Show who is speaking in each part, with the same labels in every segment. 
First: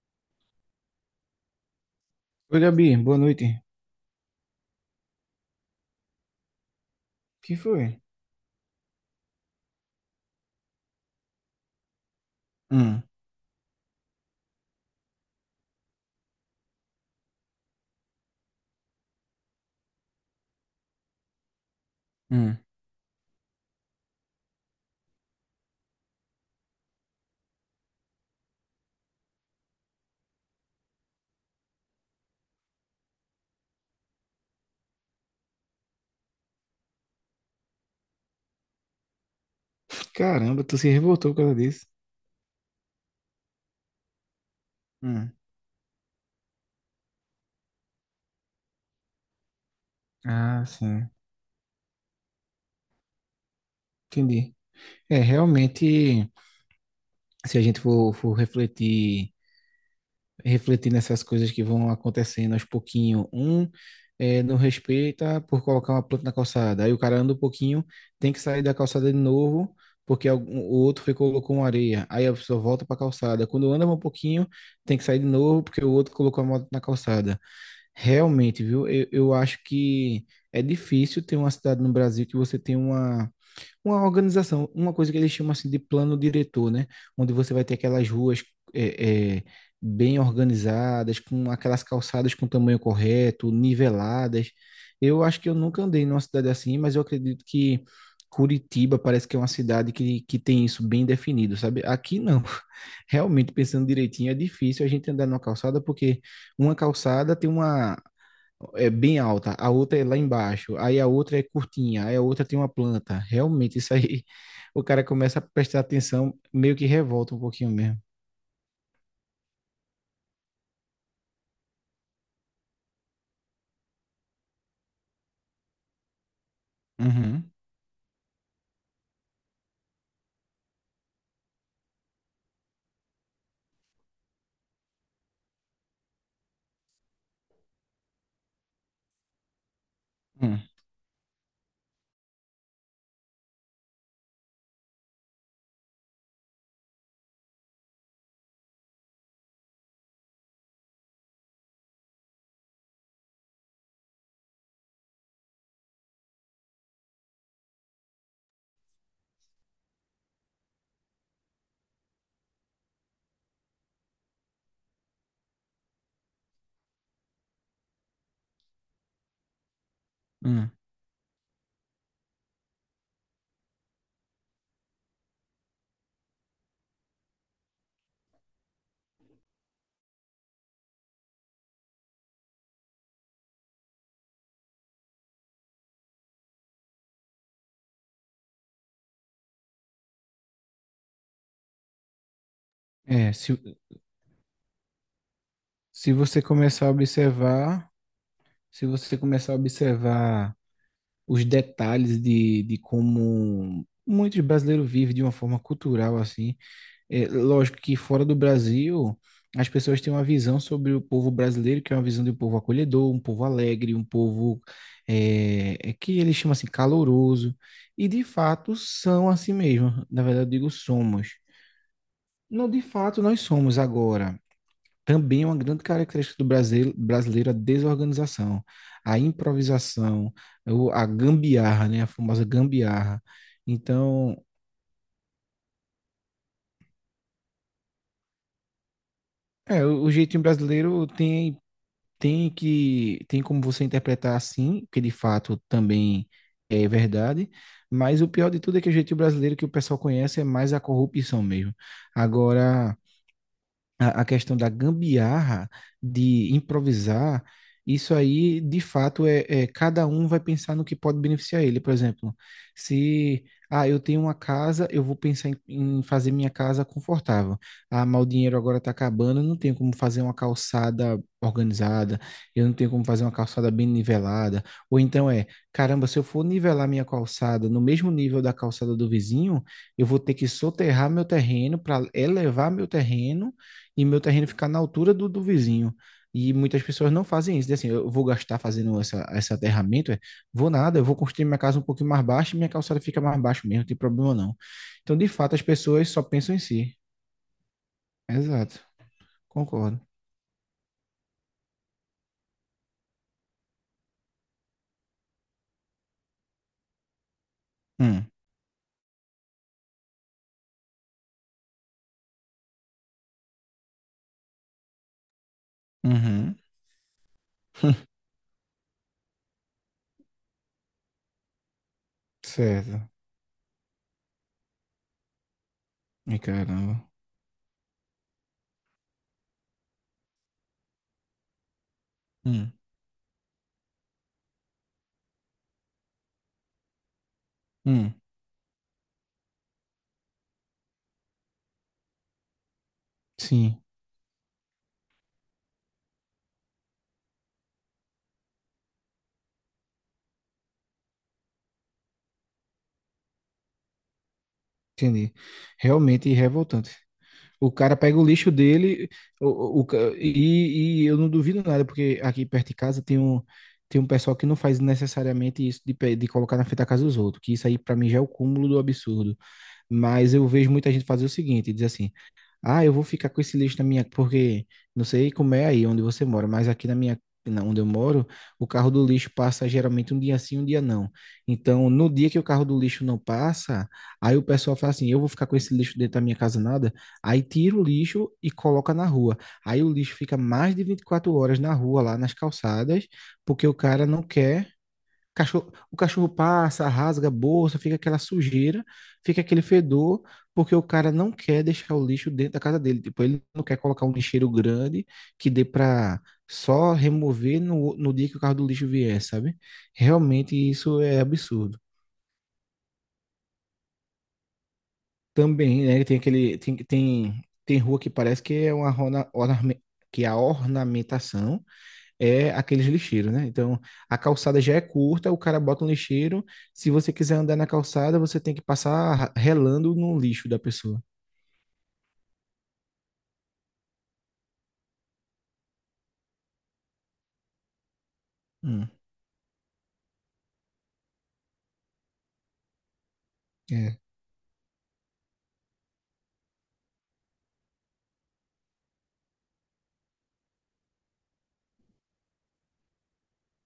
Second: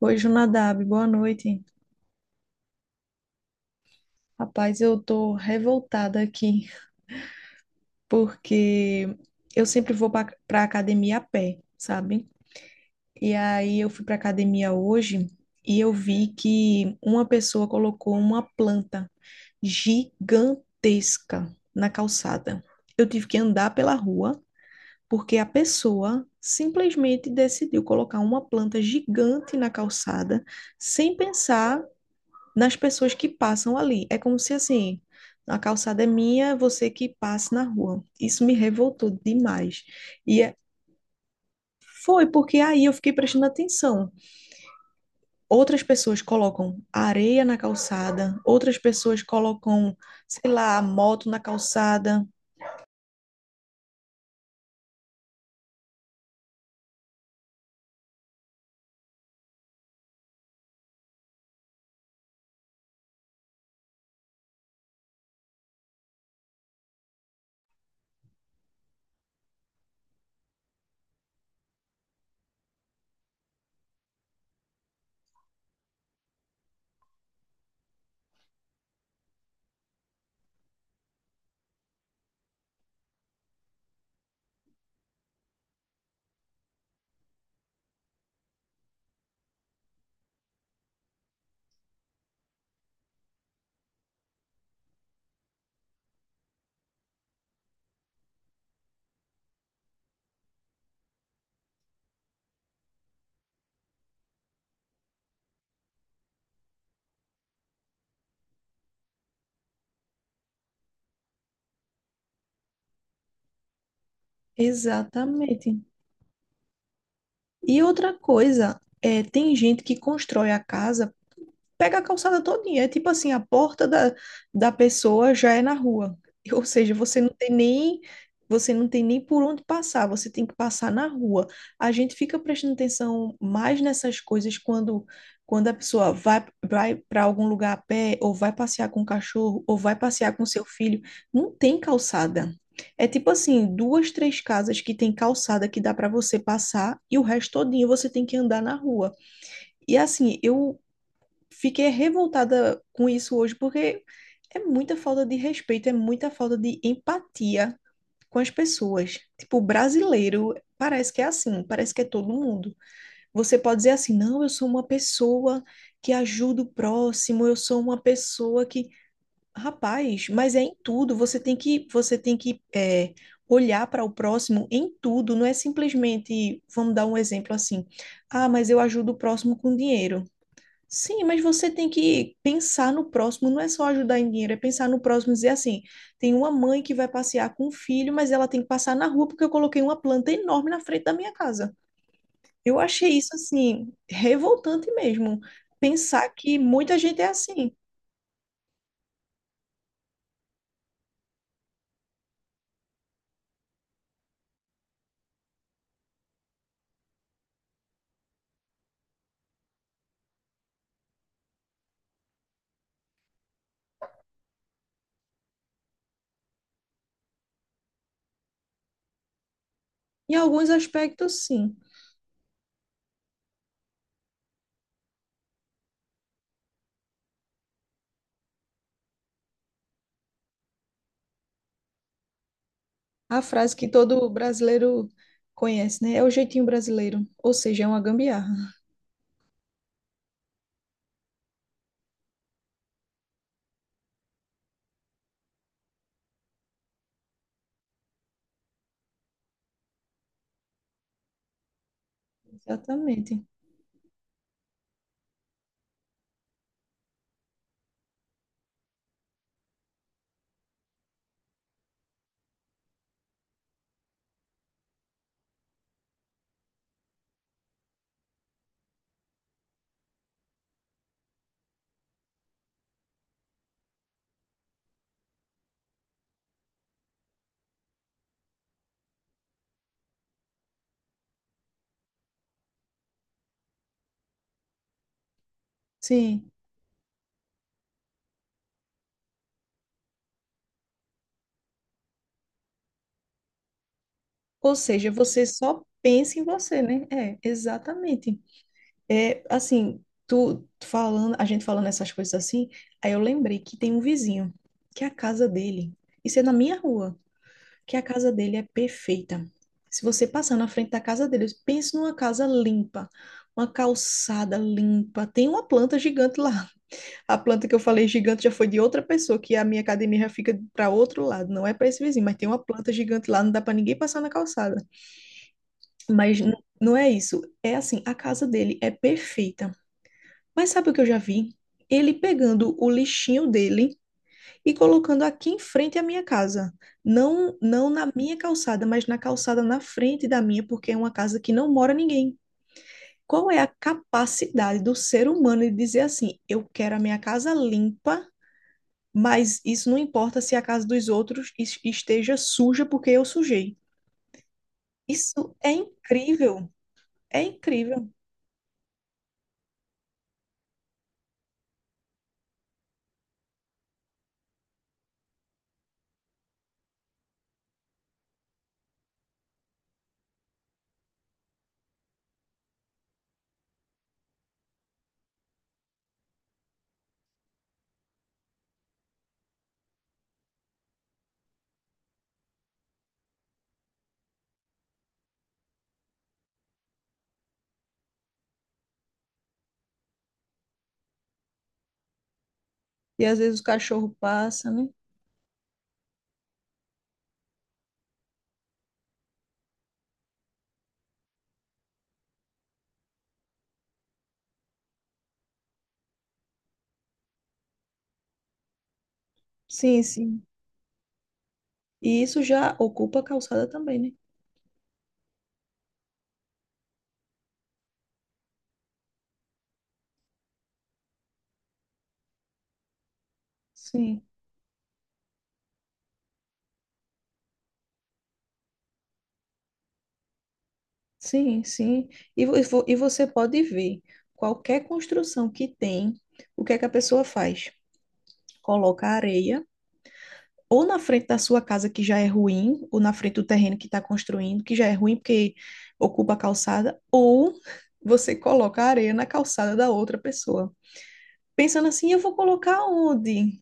Speaker 1: Oi, Junadab, boa noite.
Speaker 2: Oi, Gabi, boa noite.
Speaker 1: Rapaz, eu tô revoltada aqui
Speaker 2: Que foi?
Speaker 1: porque eu sempre vou pra academia a pé, sabe?
Speaker 2: Hum,
Speaker 1: E aí eu fui pra academia hoje e eu vi que uma pessoa colocou uma planta gigantesca na
Speaker 2: hum.
Speaker 1: calçada. Eu tive que andar pela rua porque a pessoa simplesmente decidiu colocar uma planta gigante na calçada sem pensar nas pessoas que passam ali. É como se assim, a calçada é minha, você que passe na rua. Isso me revoltou demais. E é-
Speaker 2: Caramba, tu se revoltou por causa disso.
Speaker 1: Foi porque aí eu fiquei prestando atenção.
Speaker 2: Hum.
Speaker 1: Outras pessoas colocam areia na calçada, outras pessoas colocam, sei
Speaker 2: Ah,
Speaker 1: lá,
Speaker 2: sim.
Speaker 1: moto na calçada.
Speaker 2: Entendi. É, realmente, se a gente for refletir nessas coisas que vão acontecendo aos pouquinho, não respeita por colocar uma planta na calçada. Aí o cara anda um pouquinho, tem que sair da calçada de novo, porque o outro foi e colocou uma areia. Aí a pessoa volta para a calçada. Quando anda um pouquinho, tem que sair de novo, porque o outro colocou a moto na calçada. Realmente, viu? Eu acho que é difícil ter uma cidade no Brasil que você tem uma organização, uma coisa que eles chamam assim de plano diretor, né? Onde você vai ter aquelas ruas é, é, bem organizadas, com aquelas calçadas com tamanho correto, niveladas. Eu acho que eu nunca andei numa cidade assim, mas eu acredito que Curitiba parece que é uma cidade que tem isso bem definido, sabe? Aqui não. Realmente, pensando direitinho, é difícil a gente andar numa calçada porque uma calçada tem uma é bem alta, a outra é lá embaixo, aí a outra é curtinha, aí a outra tem uma planta. Realmente, isso aí o cara começa a
Speaker 1: Exatamente.
Speaker 2: prestar atenção, meio que revolta um pouquinho
Speaker 1: E
Speaker 2: mesmo.
Speaker 1: outra coisa, é, tem gente que constrói a casa pega a calçada todinha. É tipo assim, a porta da, da pessoa já é na rua. Ou seja,
Speaker 2: Uhum.
Speaker 1: você não tem nem por onde passar, você tem que passar na rua. A gente fica prestando atenção mais nessas coisas quando a pessoa vai para algum lugar a pé ou vai passear com o cachorro ou vai passear com
Speaker 2: Hum,
Speaker 1: seu filho, não tem calçada. É tipo assim, duas, três casas que tem calçada que dá para você passar e o resto todinho você tem que andar na rua. E assim, eu fiquei revoltada com isso hoje, porque é muita falta de respeito, é muita falta de empatia com as pessoas. Tipo, brasileiro parece que é assim, parece que é todo mundo. Você pode dizer assim, não, eu sou uma pessoa que ajuda o próximo, eu sou uma pessoa que. Rapaz, mas é
Speaker 2: hum.
Speaker 1: em tudo, você tem que é, olhar para o próximo em tudo, não é simplesmente, vamos dar um exemplo assim, ah, mas eu ajudo o próximo com dinheiro. Sim, mas você tem que pensar no próximo, não é só ajudar em dinheiro, é pensar no próximo e dizer assim: tem uma mãe que vai passear com o filho, mas ela tem que passar na rua porque eu coloquei uma planta enorme na frente da minha casa. Eu achei
Speaker 2: É,
Speaker 1: isso
Speaker 2: se,
Speaker 1: assim revoltante mesmo.
Speaker 2: se
Speaker 1: Pensar
Speaker 2: você
Speaker 1: que
Speaker 2: começar a
Speaker 1: muita gente é assim.
Speaker 2: observar, se você começar a observar os detalhes de como muitos brasileiros vivem de uma forma cultural assim. É, lógico que fora do Brasil, as pessoas têm uma visão sobre o povo brasileiro, que é uma visão de um povo acolhedor, um povo alegre, um povo é que eles chamam assim caloroso. E de fato são assim mesmo. Na
Speaker 1: Em
Speaker 2: verdade, eu digo
Speaker 1: alguns
Speaker 2: somos.
Speaker 1: aspectos, sim.
Speaker 2: Não, de fato, nós somos agora. Também é uma grande característica do Brasil, brasileiro a desorganização, a improvisação, a gambiarra, né? A famosa gambiarra.
Speaker 1: A frase que todo
Speaker 2: Então,
Speaker 1: brasileiro conhece, né? É o jeitinho brasileiro, ou seja, é uma gambiarra.
Speaker 2: o jeitinho brasileiro tem que tem como você interpretar assim, que de fato também é verdade, mas o pior de tudo é que o jeitinho brasileiro que o pessoal conhece é mais a corrupção mesmo. Agora,
Speaker 1: Exatamente.
Speaker 2: a questão da gambiarra, de improvisar, isso aí, de fato, é cada um vai pensar no que pode beneficiar ele. Por exemplo, se eu tenho uma casa, eu vou pensar em fazer minha casa confortável. Ah, mas o dinheiro agora está acabando, eu não tenho como fazer uma calçada organizada, eu não tenho como fazer uma calçada bem nivelada. Ou então caramba, se eu for nivelar minha calçada no mesmo nível da calçada do vizinho, eu vou ter que soterrar meu terreno para elevar meu terreno e meu terreno ficar na altura do vizinho. E
Speaker 1: Sim.
Speaker 2: muitas pessoas não fazem isso. Dizem assim, eu vou gastar fazendo esse aterramento, vou nada, eu vou construir minha casa um pouquinho mais baixa e minha calçada fica mais baixa mesmo, não tem problema não.
Speaker 1: Ou seja,
Speaker 2: Então, de
Speaker 1: você
Speaker 2: fato, as
Speaker 1: só
Speaker 2: pessoas só
Speaker 1: pensa em
Speaker 2: pensam em
Speaker 1: você,
Speaker 2: si.
Speaker 1: né? É, exatamente.
Speaker 2: Exato,
Speaker 1: É,
Speaker 2: concordo.
Speaker 1: assim, tu falando, a gente falando essas coisas assim, aí eu lembrei que tem um vizinho, que a casa dele, isso é na minha rua, que a
Speaker 2: Hum,
Speaker 1: casa dele é perfeita. Se você passar na frente da casa dele, pense numa casa limpa, uma calçada limpa, tem uma planta gigante
Speaker 2: uhum,
Speaker 1: lá. A planta que eu falei gigante já foi de outra pessoa, que a minha academia já fica para outro lado, não é para esse vizinho, mas tem uma planta
Speaker 2: certo.
Speaker 1: gigante lá, não dá para ninguém passar na calçada.
Speaker 2: E
Speaker 1: Mas n-
Speaker 2: caramba.
Speaker 1: não é isso, é assim, a casa dele é perfeita. Mas sabe o que eu já vi? Ele
Speaker 2: Hum,
Speaker 1: pegando o lixinho dele e colocando aqui em frente à minha casa. Não, não
Speaker 2: hum,
Speaker 1: na minha calçada, mas na calçada na frente da minha, porque é uma casa que não mora ninguém. Qual é a
Speaker 2: sim,
Speaker 1: capacidade do ser humano de dizer assim: eu quero a minha casa limpa, mas isso não importa se a casa dos outros esteja suja porque eu sujei.
Speaker 2: entendi.
Speaker 1: Isso é
Speaker 2: Realmente
Speaker 1: incrível,
Speaker 2: revoltante.
Speaker 1: é
Speaker 2: O cara
Speaker 1: incrível.
Speaker 2: pega o lixo dele, e eu não duvido nada, porque aqui perto de casa tem um pessoal que não faz necessariamente isso de colocar na frente da casa dos outros, que isso aí pra mim já é o cúmulo do absurdo. Mas eu vejo muita gente fazer o seguinte, diz assim, eu vou ficar com esse lixo na minha, porque não sei como é aí onde você mora, mas aqui onde eu moro, o carro do lixo passa geralmente um dia sim, um dia não. Então, no dia que o carro do lixo não passa, aí o pessoal fala assim: eu vou ficar com esse lixo dentro da minha casa nada. Aí tira o lixo e coloca na rua. Aí o lixo fica mais de 24 horas na rua, lá nas calçadas,
Speaker 1: E às vezes
Speaker 2: porque
Speaker 1: o
Speaker 2: o cara
Speaker 1: cachorro
Speaker 2: não quer.
Speaker 1: passa, né?
Speaker 2: Cachorro, o cachorro passa, rasga a bolsa, fica aquela sujeira, fica aquele fedor, porque o cara não quer deixar o lixo dentro da casa dele. Tipo, ele não quer colocar um lixeiro grande que dê para só remover no dia que o carro do lixo vier, sabe?
Speaker 1: Sim, sim.
Speaker 2: Realmente isso é absurdo.
Speaker 1: E isso já ocupa a calçada também, né?
Speaker 2: Também, né? Tem aquele. Tem rua que parece que é que é a ornamentação é aqueles lixeiros, né? Então, a
Speaker 1: Sim,
Speaker 2: calçada já é curta, o cara bota um lixeiro. Se você quiser andar na calçada, você tem que passar relando no lixo da pessoa.
Speaker 1: sim, sim. E, você pode ver qualquer construção que tem, o que é que a pessoa faz?
Speaker 2: Hum.
Speaker 1: Coloca areia ou na frente da sua casa que já é ruim, ou na frente do terreno que
Speaker 2: É.
Speaker 1: está construindo, que já é ruim porque ocupa a calçada, ou você coloca areia na calçada da outra pessoa. Pensando assim, eu vou colocar onde?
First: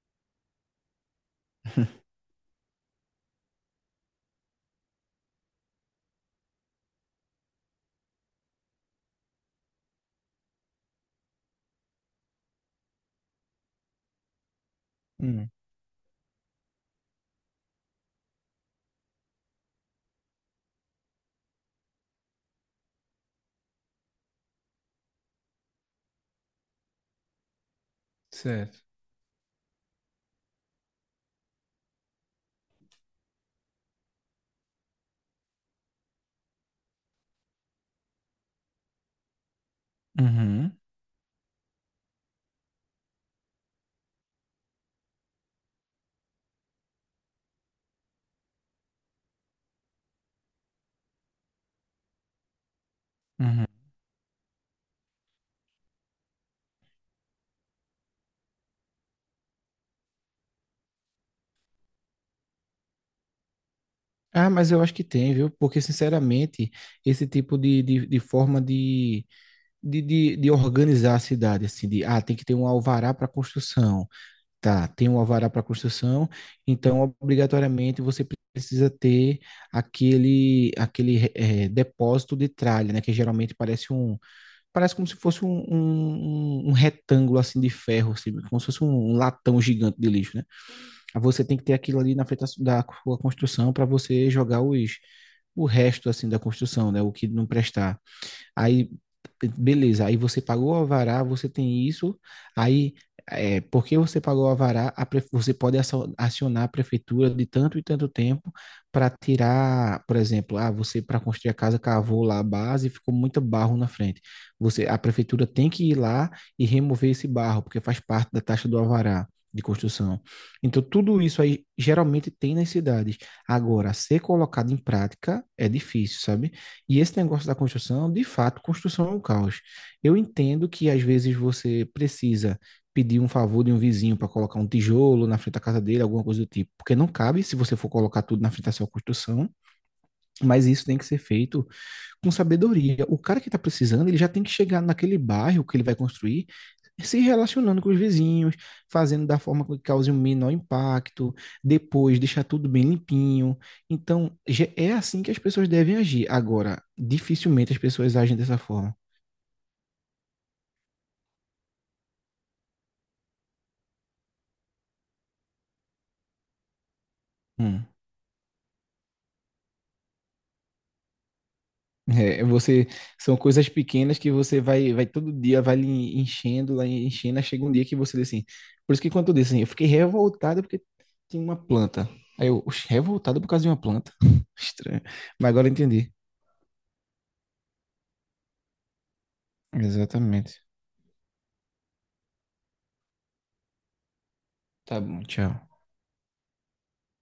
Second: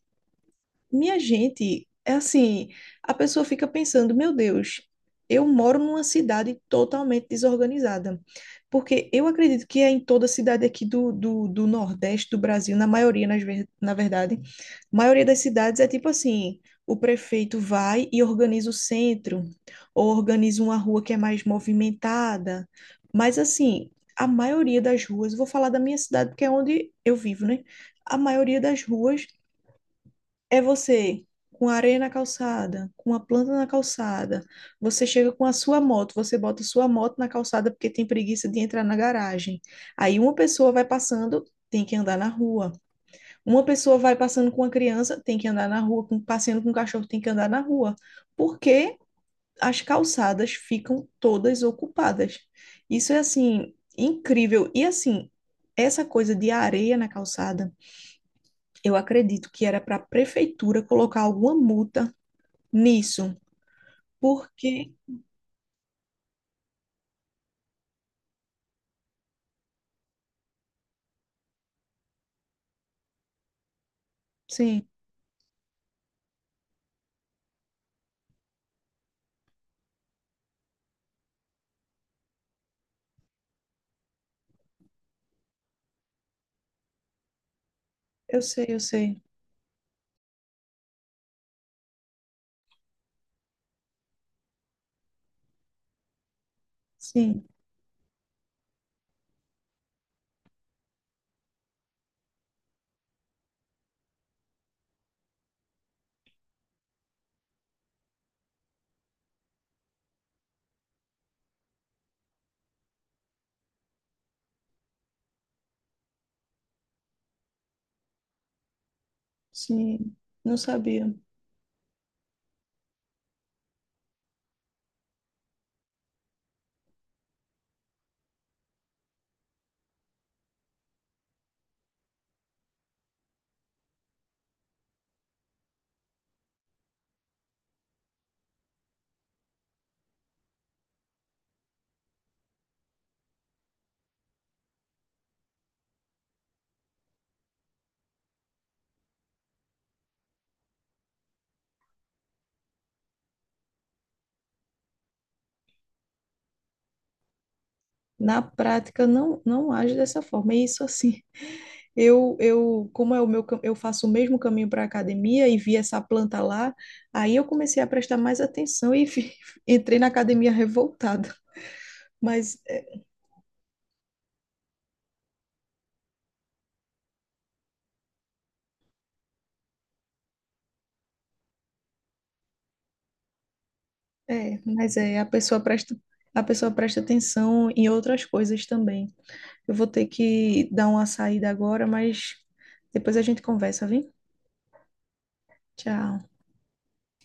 Speaker 1: Minha gente, é assim, a pessoa fica pensando, meu Deus, eu moro numa cidade totalmente desorganizada. Porque eu acredito que é em toda cidade aqui do Nordeste do Brasil, na maioria, na verdade, a maioria das
Speaker 2: Hum,
Speaker 1: cidades é tipo assim, o prefeito vai e organiza o centro, ou organiza uma rua que é mais movimentada. Mas assim, a maioria das ruas, vou falar da minha cidade, porque é onde eu vivo, né? A maioria
Speaker 2: certo.
Speaker 1: das ruas é você com areia na calçada, com a planta na calçada. Você chega com a sua moto, você bota sua moto na calçada porque tem preguiça de entrar na garagem. Aí uma
Speaker 2: Uhum,
Speaker 1: pessoa vai passando, tem que andar na rua. Uma pessoa vai passando com a criança, tem que andar na rua. Com, passeando com o cachorro, tem que andar na rua. Porque as calçadas ficam todas ocupadas. Isso é
Speaker 2: uhum.
Speaker 1: assim, incrível. E assim, essa coisa de areia na calçada, eu acredito que era para a prefeitura colocar alguma multa nisso.
Speaker 2: Ah, mas eu acho
Speaker 1: Porque,
Speaker 2: que tem, viu? Porque, sinceramente, esse tipo de forma de organizar a cidade, assim, tem que ter um alvará para construção.
Speaker 1: sim,
Speaker 2: Tá, tem um alvará para construção, então obrigatoriamente você precisa ter aquele depósito de tralha, né? Que geralmente parece como se fosse um retângulo assim de ferro, assim,
Speaker 1: eu
Speaker 2: como
Speaker 1: sei,
Speaker 2: se
Speaker 1: eu
Speaker 2: fosse um
Speaker 1: sei.
Speaker 2: latão gigante de lixo, né? Aí você tem que ter aquilo ali na frente da sua construção para você jogar os o resto assim da construção, né? O que não
Speaker 1: Sim,
Speaker 2: prestar. Aí, beleza, aí você pagou o alvará, você tem isso, aí porque você pagou o alvará, você pode acionar a prefeitura de tanto e tanto tempo para tirar, por exemplo, você para construir a casa cavou lá a base e ficou muito barro na frente. A prefeitura tem que ir lá e remover esse barro, porque faz parte da taxa do alvará de
Speaker 1: sim,
Speaker 2: construção.
Speaker 1: não
Speaker 2: Então,
Speaker 1: sabia.
Speaker 2: tudo isso aí geralmente tem nas cidades. Agora, ser colocado em prática é difícil, sabe? E esse negócio da construção, de fato, construção é um caos. Eu entendo que às vezes você precisa pedir um favor de um vizinho para colocar um tijolo na frente da casa dele, alguma coisa do tipo, porque não cabe se você for colocar tudo na frente da sua construção, mas isso tem que ser feito com sabedoria. O cara que está precisando, ele já tem que chegar naquele bairro que ele vai construir se relacionando com os vizinhos, fazendo da forma que cause o menor impacto, depois deixar tudo bem limpinho. Então, é assim que as pessoas devem agir. Agora, dificilmente as pessoas agem
Speaker 1: Na
Speaker 2: dessa forma.
Speaker 1: prática, não, não age dessa forma. E isso assim, eu, como é o meu, eu faço o mesmo caminho para a academia e vi essa planta lá, aí eu comecei
Speaker 2: Hum.
Speaker 1: a prestar mais atenção e entrei na academia revoltada.
Speaker 2: É,
Speaker 1: Mas
Speaker 2: são coisas pequenas que você vai todo dia, vai lhe enchendo, lá enchendo, aí chega um dia que você diz assim. Por isso que quando eu disse assim, eu fiquei revoltado porque tinha uma planta. Aí eu, "Oxe, revoltado por causa de uma planta?
Speaker 1: é, mas
Speaker 2: Estranho.
Speaker 1: é, a
Speaker 2: Mas
Speaker 1: pessoa
Speaker 2: agora eu
Speaker 1: presta,
Speaker 2: entendi.
Speaker 1: a pessoa presta atenção em outras coisas também. Eu vou ter
Speaker 2: Exatamente.
Speaker 1: que dar uma saída agora, mas depois a gente conversa, viu?
Speaker 2: Tá bom, tchau.
Speaker 1: Tchau.